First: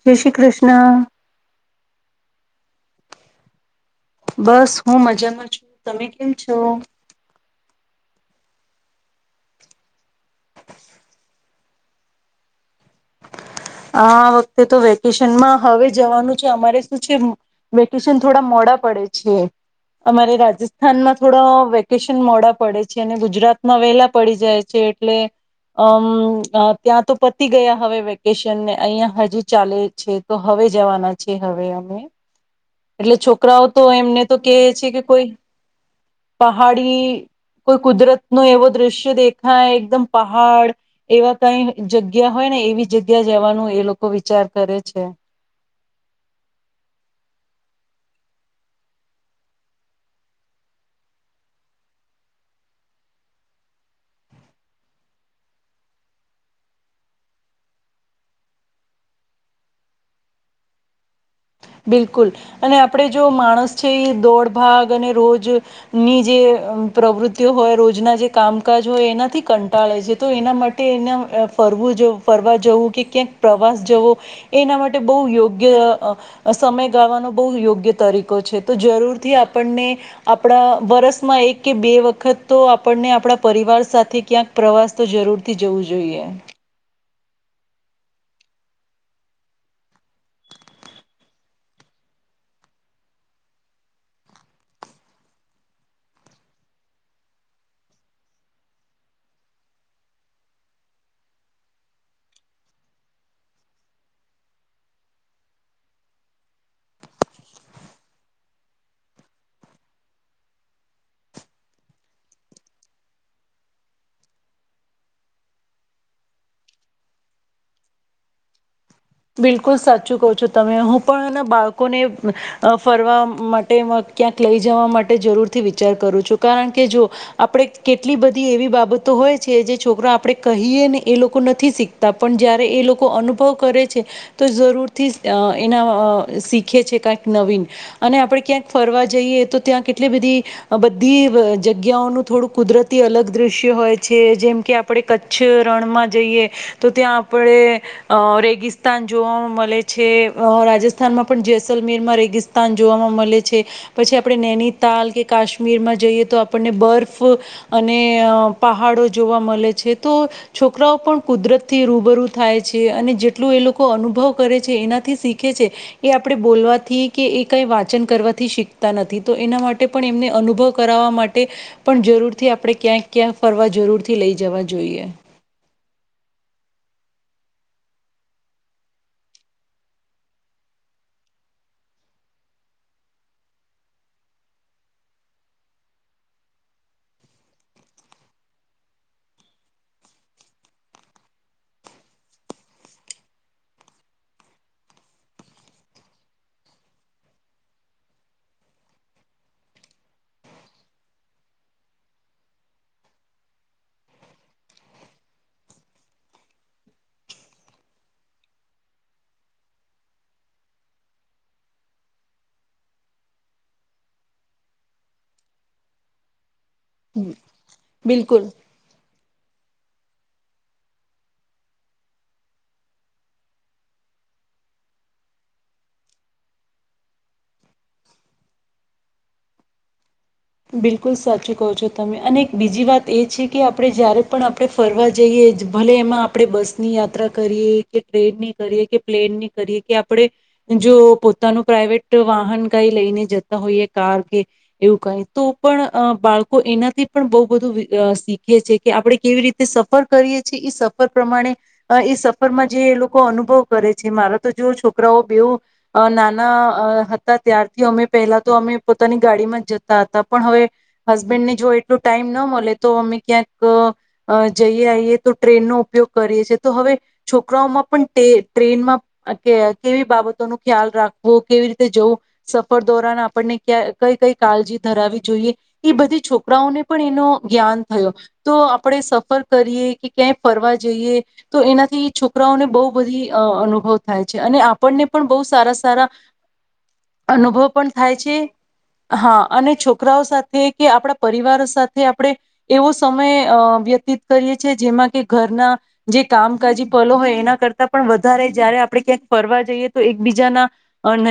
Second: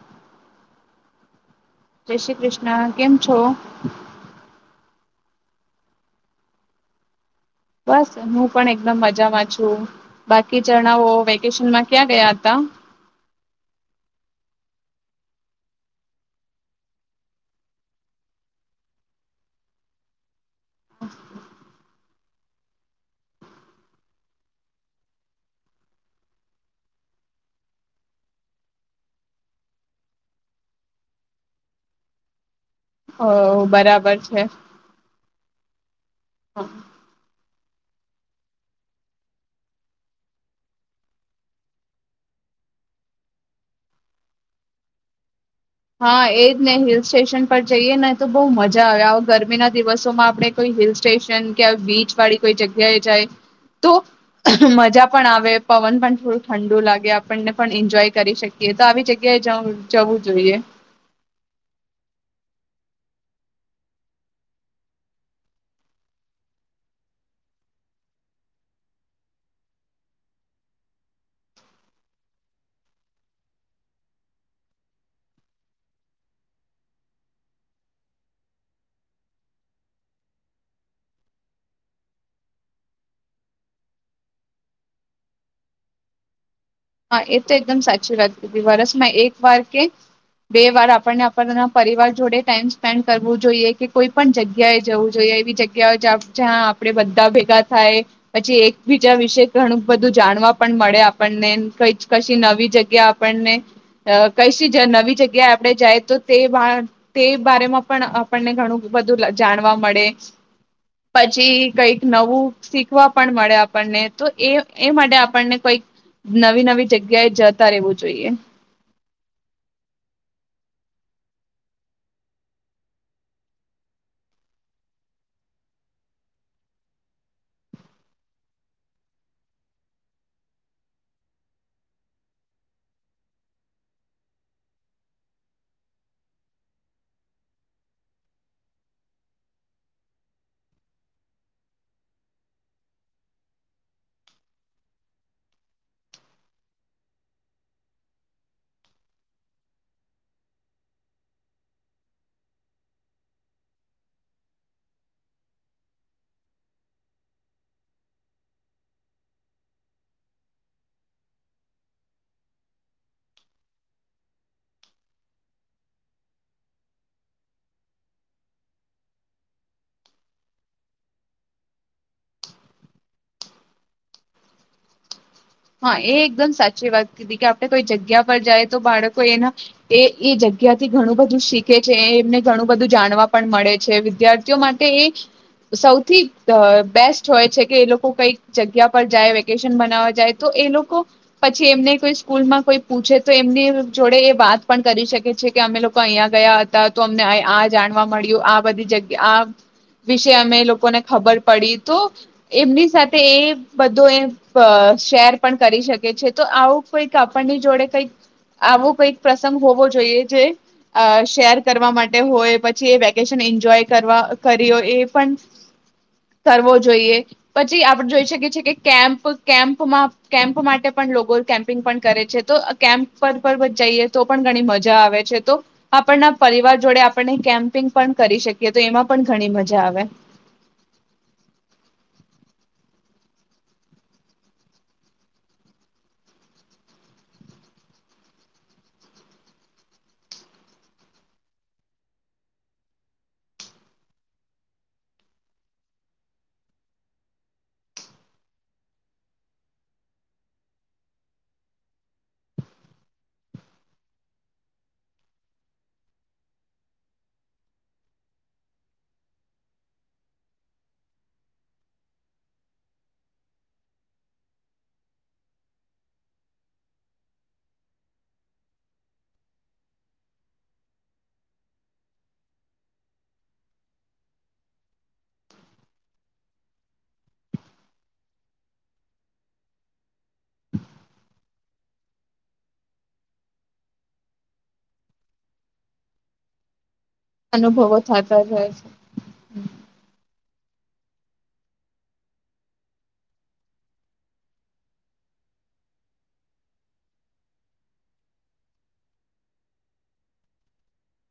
જય શ્રી કૃષ્ણ. જય શ્રી કૃષ્ણ કેમ છો. બસ હું મજામાં છું તમે કેમ છો. બસ હું પણ એકદમ મજામાં છું બાકી જણાઓ વેકેશનમાં ક્યાં ગયા હતા. આ વખતે તો વેકેશનમાં હવે જવાનું છે અમારે શું છે વેકેશન થોડા મોડા પડે છે, અમારે રાજસ્ થાનમાં થોડો વેક્ કેશન મોડા પડે છે અને ગુજરાતમાં વેલા પડી જાય છે એટલે અમ ત્યાં તો પતી ગયા હવે વેક્ કેશનને અઈયાં હજી ચાલે છે તો હવે જવાના છે હવે અમે એટલે અ છોકરાઓ તો બરાબર એમને તો કેહ છે કે કોઈ પહાડી કોઈ કુદરતનો એવો દ્રશ્ય દેખાય એકદમ પહાડ એવા કઈ જગ્યા હોય ને એવી જગ્યાએ જવાનું એ લોકો વિચાર કરે છે. હાં એજ ને હિલ સ્ટેશન પર જઈએ ને તો બઉ મજા આવે, આવુ ગરમીના દિવસોમાં આપણે કોઈ હિલ સ્ટેશન કે આવી બીચ વાળી કોઈ જગ્યાએ જાય તો મજા પણ આવે પવન પણ થોડું ઠંડુ લાગે આપણને પણ એન્જોય કરી શકીએ તો આવી જગ્યાએ જવુ જવું જોઈએ. બિલકુલ અને આપડે જો માણસ છે એ દોડ ભાગ અને રોજની જે પ્રવૃતિઓ હોય રોજના જે કામકાજ હોય એનાથી કંટાળે છે તો એના માટે એના ફરવું જો ફરવા જવું કે ક્યાંક પ્રવાસ જવો એ એના માટે બઉ યોગ્ય અ સમય ગાવાનો બહુ યોગ્ય તરીકો છે તો જરૂરથી આપણને આપણા વરસમાં એક કે બે વખત તો આપણને આપણા પરિવાર સાથે ક્યાંક પ્રવાસ તો જરૂરથી જવું જોઈએ. હાં એ તો એકદમ સાચી વાત કીધી વરષમાં એક વાર કે બે વાર આપણને આપણના પરિવાર જોડે ટાઈમ સ્પેન્ડ કરવું જોઈએ કે કોઈ પણ જગ્યાએ જવું જોઈએ એવી જગ્યા હોય જ જ્યાં આપણે બધા ભેગા થાયે પછી એકબીજા વિશે ઘણું બધું જાણવા પણ મળે આપણને કંઈ જ કશી નવી જગ્યા આપણને કશી જ નવી જગ્યાએ આપડે જાયે તો તે તે બારેમાં પણ આપણને ઘણું બધું જાણવા મળે પછી કઈક નવું શીખવા પણ મળે આપણને તો એ એ માટે આપણને કંઈક નવી નવી જગ્યાએ જતા રેવું જોઈએ. બિલકુલ સાચું કહો છો તમે હું પણ એના બાળકોને ફરવા માટે મ ક્યાંક લઈ જવા માટે જરૂરથી વિચાર કરું છું કારણ કે જો આપડે કેટલી બધી એવી બાબતો હોય છે જે છોકરા આપડે કહીએ ને એ લોકો નથી શીખતા પણ જયારે એ લોકો અનુભવ કરે. છે તો ઝરૂર થી એના અ શીખે છે કંઈક નવીન અને આપડે ક્યાંક ફરવા જઈએ તો ત્યાં કેટલી બધી બધી જગ્યાઓનું થોડું કુદરતી અલગ દ્રશ્ય હોય છે જેમ કે આપડે કચ્છ રણમાં જઈએ તો ત્યાં આપડે અ રેગિ સ્તાન જોવામાં મલે છે, અ રાજસ્થાનમાં પણ જેૈસલમેરમાં રેગિસ્તાન જોવામાં મલે છે પછી આપણે નૈનીતાલ કે કાશ્મીરમાં જઈએ તો આપણને બર્ફ અને પહાડો જોવા મલે છે, તો છોકરાઓ પણ કુદરતથી રૂબરૂ થાય છે અને જેટ ટલું એ લોકો અનુભવ કરે છે એનાથી શીખે છે એ આપણે બોલવાથી કે એ કઈ વાંચન કરવાથી શીખતા નથી, તો એના માટે પણ એમને અનુભવ કરાવવા માટે પણ જરૂરથી આપણે ક્યાંક ક્યાં ફરવા જરૂરથી લઈ જવા જોઈએ. હાં એ એકદમ સાચી વાત કીધી કે આપણે કોઈ જગ્યા પર જાયે તો બાળકો એના એ એ જગ્યાથી ઘણું બધું શીખે છે એમને ઘણું બધું જાણવા પણ મળે છે વિદ્યાર્થીઓ માટે એ સૌથી બેસ્ટ હોય છે કે એ લોકો કંઈક જગ્યા પર જાય વેકેશન મનાવવા જાય. તો એ લોકો પછી એમને કોઈ સ્કૂલમાં કોઈ પૂછે તો એમની જોડે એ વાત પણ કરી શકે છે કે અમે લોકો અઈયા ગયા હતા, તો અમને આય આ જાણવા મળ્યું આ બધી જગ્યા આ વિશે અમે એ લોકોને ખબર પડી તો એમની સાથે એ બધું એ પ શેર પણ કરી શકે છે, તો આવું કઈક આપણની જોડે કઈક આવું કઈક પ્રસંગ હોવો જોઈએ જે અ શેર કરવા માટે હોય પછી એ વેકેશન એન્જોય કરવા કરી હો એ પણ કરવો જોઈએ, પછી આપણે જોઈ બિલકુલ શકીએ છીએ કે કેમ્પ કેમ્પ મ્પ માં કેમ્પ માટે પણ લોકો કેમ્પિંગ પણ કરે છે તો કેમ્પ પર પર જઈએ તો પણ ઘણી મજા આવે છે તો આપણના પરિવાર જોડે આપણને કેમ્પિંગ પણ કરી શકીએ તો એમાં પણ ઘણી મજા આવે. બિલકુલ સાચું કહો છો તમે અને બીજી વાત એ છે કે આપણે જયારે પણ આપણે ફરવા જઈએ ભલે એમાં આપણે બસની યાત્રા કરીએ કે ટ્રેનની કરીએ કે પ્લેનની કરીએ કે આપણે, જો પોતાનું પ્રાઇવેટ વાહન કાઈ લઈને જતા હોઈએ કાર કે એવું કઈ તો પણ બાળકો એનાથી પણ બહુ બધું શીખે છે કે આપણે કેવી રીતે સફર કરીએ છેએ એ સફર પ્રમાણે, એ સફર માં જે એ લોકો અનુભવ કરે છે મારા તો જો છોકરાઓ બેવ, નાના હતા ત્યારથી અમે પહેલા તો અમે પોતાની ગાડીમાં જ પણ હવે, હસબેન્ડને જો એટલો ટાઈમ ના મળે તો અમે ક્યાંક જઈએ આઈએ તો ટ્રેનનો ઉપયોગ કરીએ છી તો હવે છોકરાઓમાં પણ ટ્રેનમાં કે કેવી બાબતો ન ખ્યાલ રાખવો કેવી રીતે જવું, સફર દોરાન આપણને ક્યા કઈ કઈ કાળજી ધરાવી જોઈએ, એ બધી છોકરાઓને પણ એનો જ્ઞાન થયો, તો આપણે સફર કરીએ કે ક્યાંય ફરવા જઈએ, તો એનાથી છોકરાઓને બહુ બધી અનુભવ થાય છે અને આપણને પણ બહુ સારા સારા અનુભવ પણ અનુભવો થાય થતા છે, રહે હા. છોકરાઓ સાથે કે આપણા પરિવારો સાથે આપણે, એવો સમય વ્યતીત કરીએ છીએ જેમાં કે ઘરના, જે કામકાજી પલો હોય એના કરતા પણ વધારે જયારે આપણે ક્યાંક ફરવા જઈએ તો એકબીજાના,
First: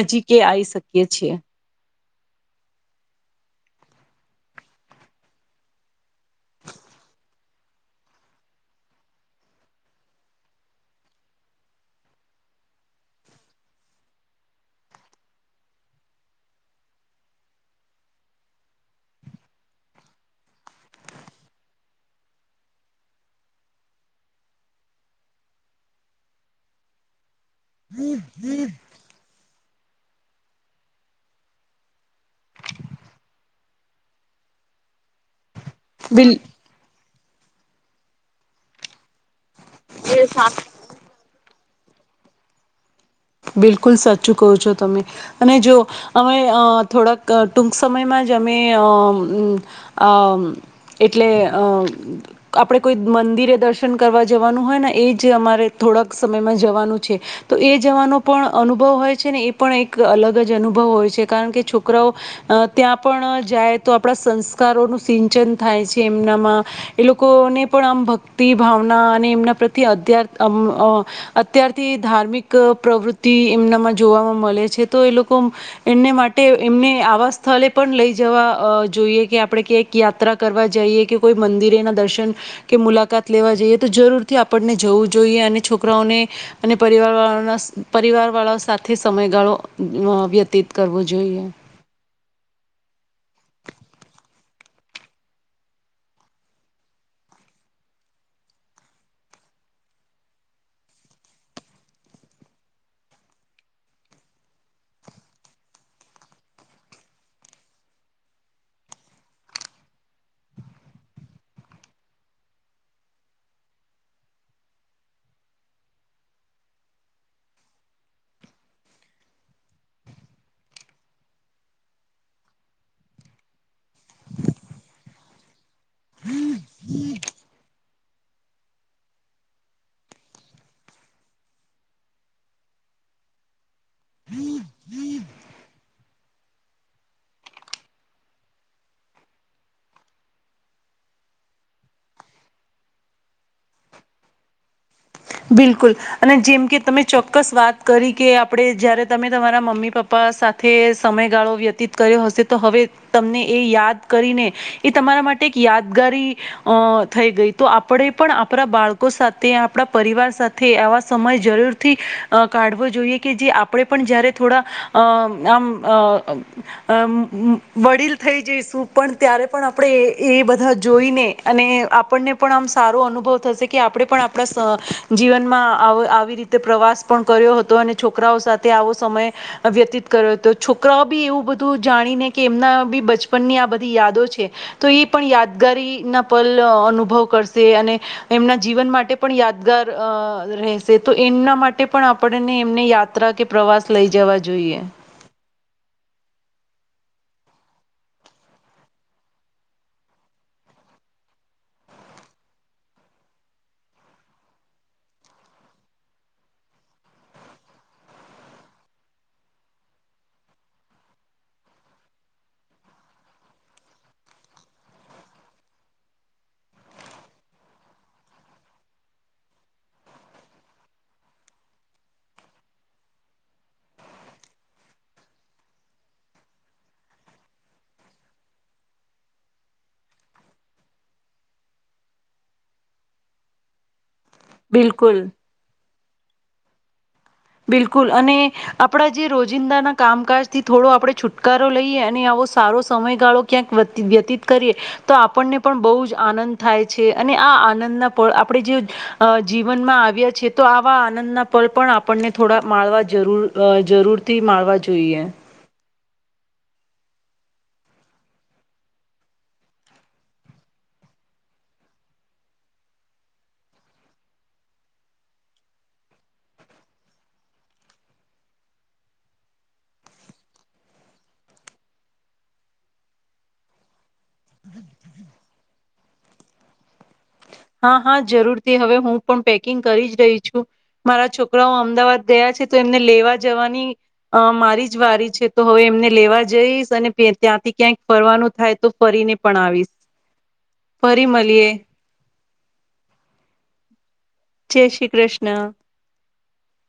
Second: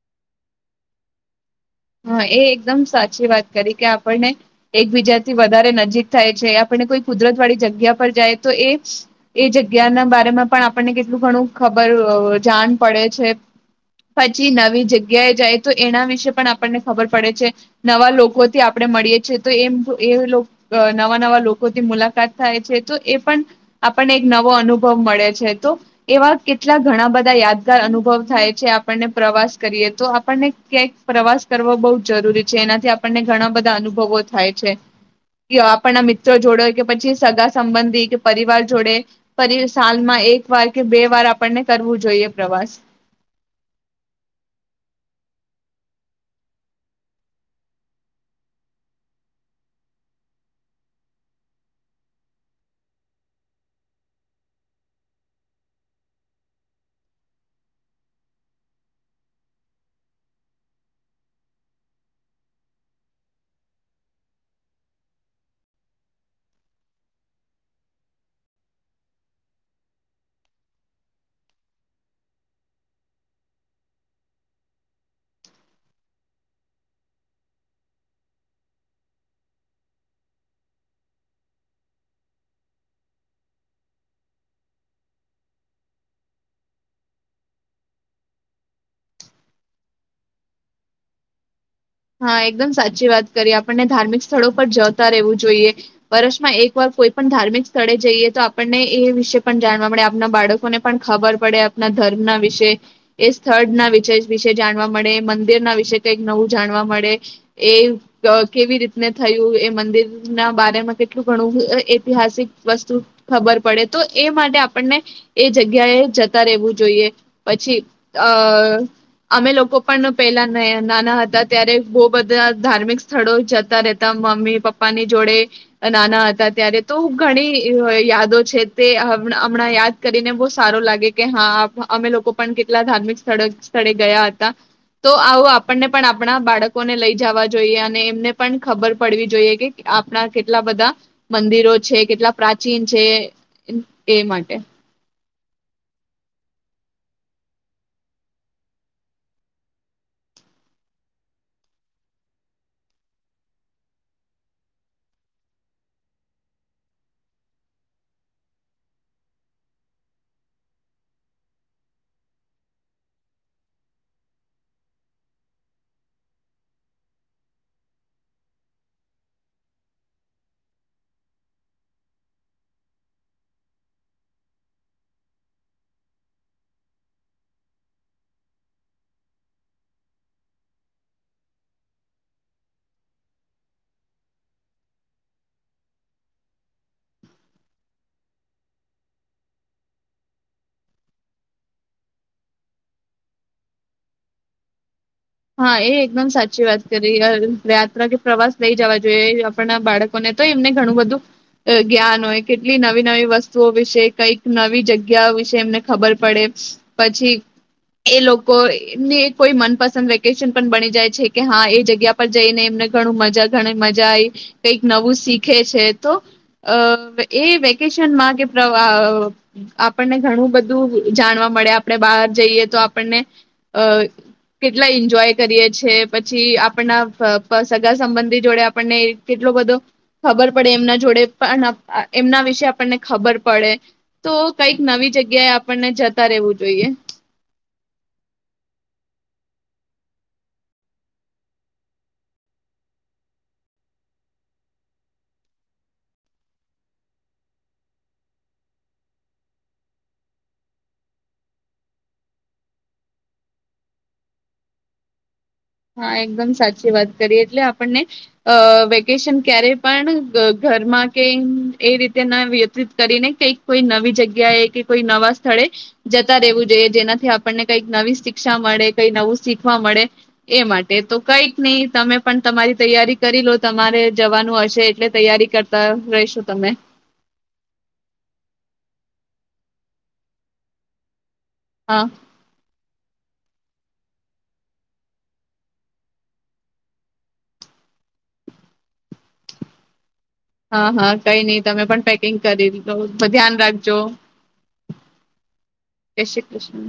નજીકે આવી શકીએ છીએ. હા એ એકદમ સાચી વાત કરી કે આપણને, એકબીજાથી વધારે નજીક થાય છે આપને કોઈ કુદરત વાળી જગ્યા પર જાય તો એ, એ જગ્યાના બામાં પણ આપણને કેટલું ઘણું ખબર જાણ પડે છે, પછી નવી જગ્યાએ જાય તો એના વિશે પણ આ આપણને ખબર પડે છે, નવા લોકોથી આપણે મળીએ છીએ તો એમ એ લો નવા નવા લોકોથી મુલાકાત થાય છે તો એ પણ, આપણને એક નવો અનુભવ મળે છે, તો એવા કેટલા ઘણા બધા યાદ અનુભવ થાય છે આપણને પ્રવાસ કરીએ તો આપણને ક્યાંક પ્રવાસ કરવો બહુ જરૂરી છે એનાથી આપણને ઘણા બધા અનુભવો થાય છે. કી આપણના મિત્રો બિલ જોડો કે પછી સગા સંબંધી કે પરિવાર જોડે ફરી સાલમાં એક વાર કે બે વાર આપણને કરવું જોઈએ પ્રવાસ. બિલકુલ સાચું કહો છો તમે. અને જો અમે અહ થોડાક ટૂંક સમયમાં જ અમે અહ અમ્મ આ એટલે અહ આપણે કોઈ મંદિરે દર્શન કરવા જવાનું હોય ને એ જ અમારે થોડાક સમયમાં જવાનું છે, તો એ જવાનું અનુભવ હોય છે ને એ પણ એક અલગ જ અનુભવ હોય છે કારણ કે છોકરાઓ, અહ ત્યાં પણ જાય તો આપણા સંસ્કારોનું સિંચન થાય છે એમનામાં, એ લોકોને પણ આમ ભક્તિ ભાવના અને એમના પ્રત્યે અધ્યાર અમ્મ અહ અત્યારથી ધાર્મિક પ્રવૃ તિ એમનામાં જોવામાં મલે છે તો એ લોકો, એમને માટે એમને આવા સ્થલે પણ લઈ જવા અહ જોઈએ કે આપણે કે એક યાત્રા કરવા જઈએ કે કોઈ મંદિરેના દર્શન, કે મુલાકાત લેવા જઈએ તો જરૂરથી આપણને જવું જોઈએ અને છોકરાઓને, અને પરિવાર વાળાના પરિવાર વાળા સાથે સમયગાળો અહ વ્યતીત કરવો જોઈએ. હા એકદમ સાચી વાત કરી આપણને ધાર્મિક સ્થળો પર જતા રહેવું જોઈએ. વર્ષમાં એક વાર કોઈ પણ ધાર્મિક સ્થળે જઈએ તો આપણને એ વિશે પણ જાણવા મળે આપના બાળકોને પણ ખબર પડે આપના ધર્મના વિશે. એ સ્થળના વિશે જાણવા મળે, મંદિરના વિશે કઈક નવું જાણવા મળે. એ અહ કેવી રીતને થયું એ મંદિર ના બારે માં કેટલું ઘણું એ ઐતિહાસિક વસ્તુ ખબર પડે તો એ માટે આપણને, એ જગ્યાએ જતા રહેવું જોઈએ. પછી અહ અમે લોકો પણ પેલા નય નાના હતા ત્યારે બોહ બધા ધાર્મિક સ્થળો જતા રહેતા મમ્મી પપ્પા ની જોડે અ નાના હતા ત્યારે તો ઘણી એ યાદો છે. તે હમણાં-હમણાં યાદ કરીને બહુ સારું લાગે કે હા અમે લોકો પણ કેટલા ધાર્મિક સ્થળે-સ્થળે ગયા હતા. તો આવું આપણને પણ આપ પણા બાળકોને લઈ જવા જોઈએ અને એમને પણ ખબર પડવી જોઈએ કે આપણા કેટલા બધા મંદિરો છે, કેટલા પ્રાચીન છે એ માટે. બિલકુલ, અને જેમ કે તમે ચોક્કસ વાત કરી કે આપણે જયારે તમે તમારા મમ્મી પપ્પા સાથે સમયગાળો વ્યતીત કર્યો હશે તો હવે તમને એ યાદ કરીને, એ તમારા માટે એક યાદગારી, અહ થઈ ગઈ તો આપણે પણ આપણા બાળકો સાથે આપણા પરિવાર સાથે આવા સમય જરૂરથી, અહ કાઢવો જોઈએ કે જે આપણે પણ જયારે થોડા, અહ અમ્મ અહ અમ્મ વ-વડીલ થઈ જઈશું પણ ત્યારે પણ આપણે એ એ બધા જોઈને અને આપણને પણ આમ સારો અનુભવ થશે કે આપણે પણ આપણા ત જીવનમાં આવ-આવી રીતે પ્રવાસ પણ કર્યો હતો અને છોકરાઓ સાથે આવો સમય, વ્યતીત કર્યો તો. છોકરાઓ બી એવું બધું જાણીને કે એમના બી બચપનની આ બધી યાદો છે, તો એ પણ યાદગારીના પલ અહ અનુભવ કરશે અને એમના જીવન માટે પણ યાદગાર અહ રહેશે. તો એમના માટે પણ આપણને એમને યાત્રા કે પ્રવાસ લઈ જવા જોઈએ. હા, એ એકદમ સાચી વાત કરી. યા-યાત્રા કે પ્રવાસ લઈ જવા જોઈએ આપણ નાં બાળકોને તો એમને ઘણું, બધું જ્ઞાન હોય કેટલી નવી નવી વસ્તુઓ વિશે કઈક નવી જગ્યા વિશે એમને ખબર પડે. પછી એ લોકો એમની કોઈ મનપસંદ વ્ય ટેશન પણ બની જાય છે કે હા એ જગ્યા પર જઈને એમને ઘણું મજા ઘણી મજા આવી, કઈક નવું શીખે છે. તો અહ એ વેકેશનમાં કે પ્રવા આહ અહ આપણને ઘણું બધું જાણવા મળે આપણે બહાર જઈએ તો આપણને, અહ કેટલા ઈ જોય કરીએ છીએ. પછી આપણના પ પ સગા સંબંધી જોડે આપણને કેટલો બધો, ખબર પડે એમના જોડે પણ આહ એમના વિશે આપણને ખબર પડે. તો કંઈક નવી બિલકુલ જગ્યાએ આપણને જ તા રહેવું જોઈએ. બિલકુલ અને, આપડા જે રોજિંદાના કામકાજથી થોડો આપણે છુટકારો લઈએ અને આવો સારો સમયગાળો ક્યાંક વ્ય-વ્યતીત કરીએ, તો આપણને પણ બહુ જ આનંદ થાય છે. અને આ આનંદના પળ આપણે જે, અહ જીવનમાં આવ્યા છે તો આવા આનંદના પળ પણ આપણને થોડા માળવા જરૂર અહ જરૂર થી માણવા જોઈએ. હા એકદમ સાચી વાત કરીએ. એટલે આપણને આહ વેકેશન ક્યારે પણ ઘરમાં કે એ રીતે ના વ્યતિત કરીને કઈક કોઈ નવી જગ્યાએ કે કોઈ નવા સ્થળે, જતા રહેવું જોઈએ. જેનાથી આપણને કંઈક નવી શિક્ષા મળે કઈ નવું શીખવા મળે એ માટે. તો કઈક નહી તમે પણ તમારી તૈયારી કરી લો તમારે જવાનું હશે એટલે તૈયારી કરતા રશો તમે. હા હા જરૂરથી હવે હું પણ પેકિંગ કરી જ રહી છું, મારા છો કરાઓ હા અમદાવાદ ગયા છે તો એમને લેવા જવાની અહ મારી જ વારી છે. તો હવે એમને લેવા જઈશ અને ફેર ત્યાંથી ક્યાંક ફરવાનું થાય તો ફરીને પણ આવીશ. હા હા ફરી કઈ નઈ મળીએ તમે પણ પેકિંગ કરીલો, ધ્યાન રાખજો. જય શ્રી કૃષ્ણા. જય શ્રી કૃષ્ણ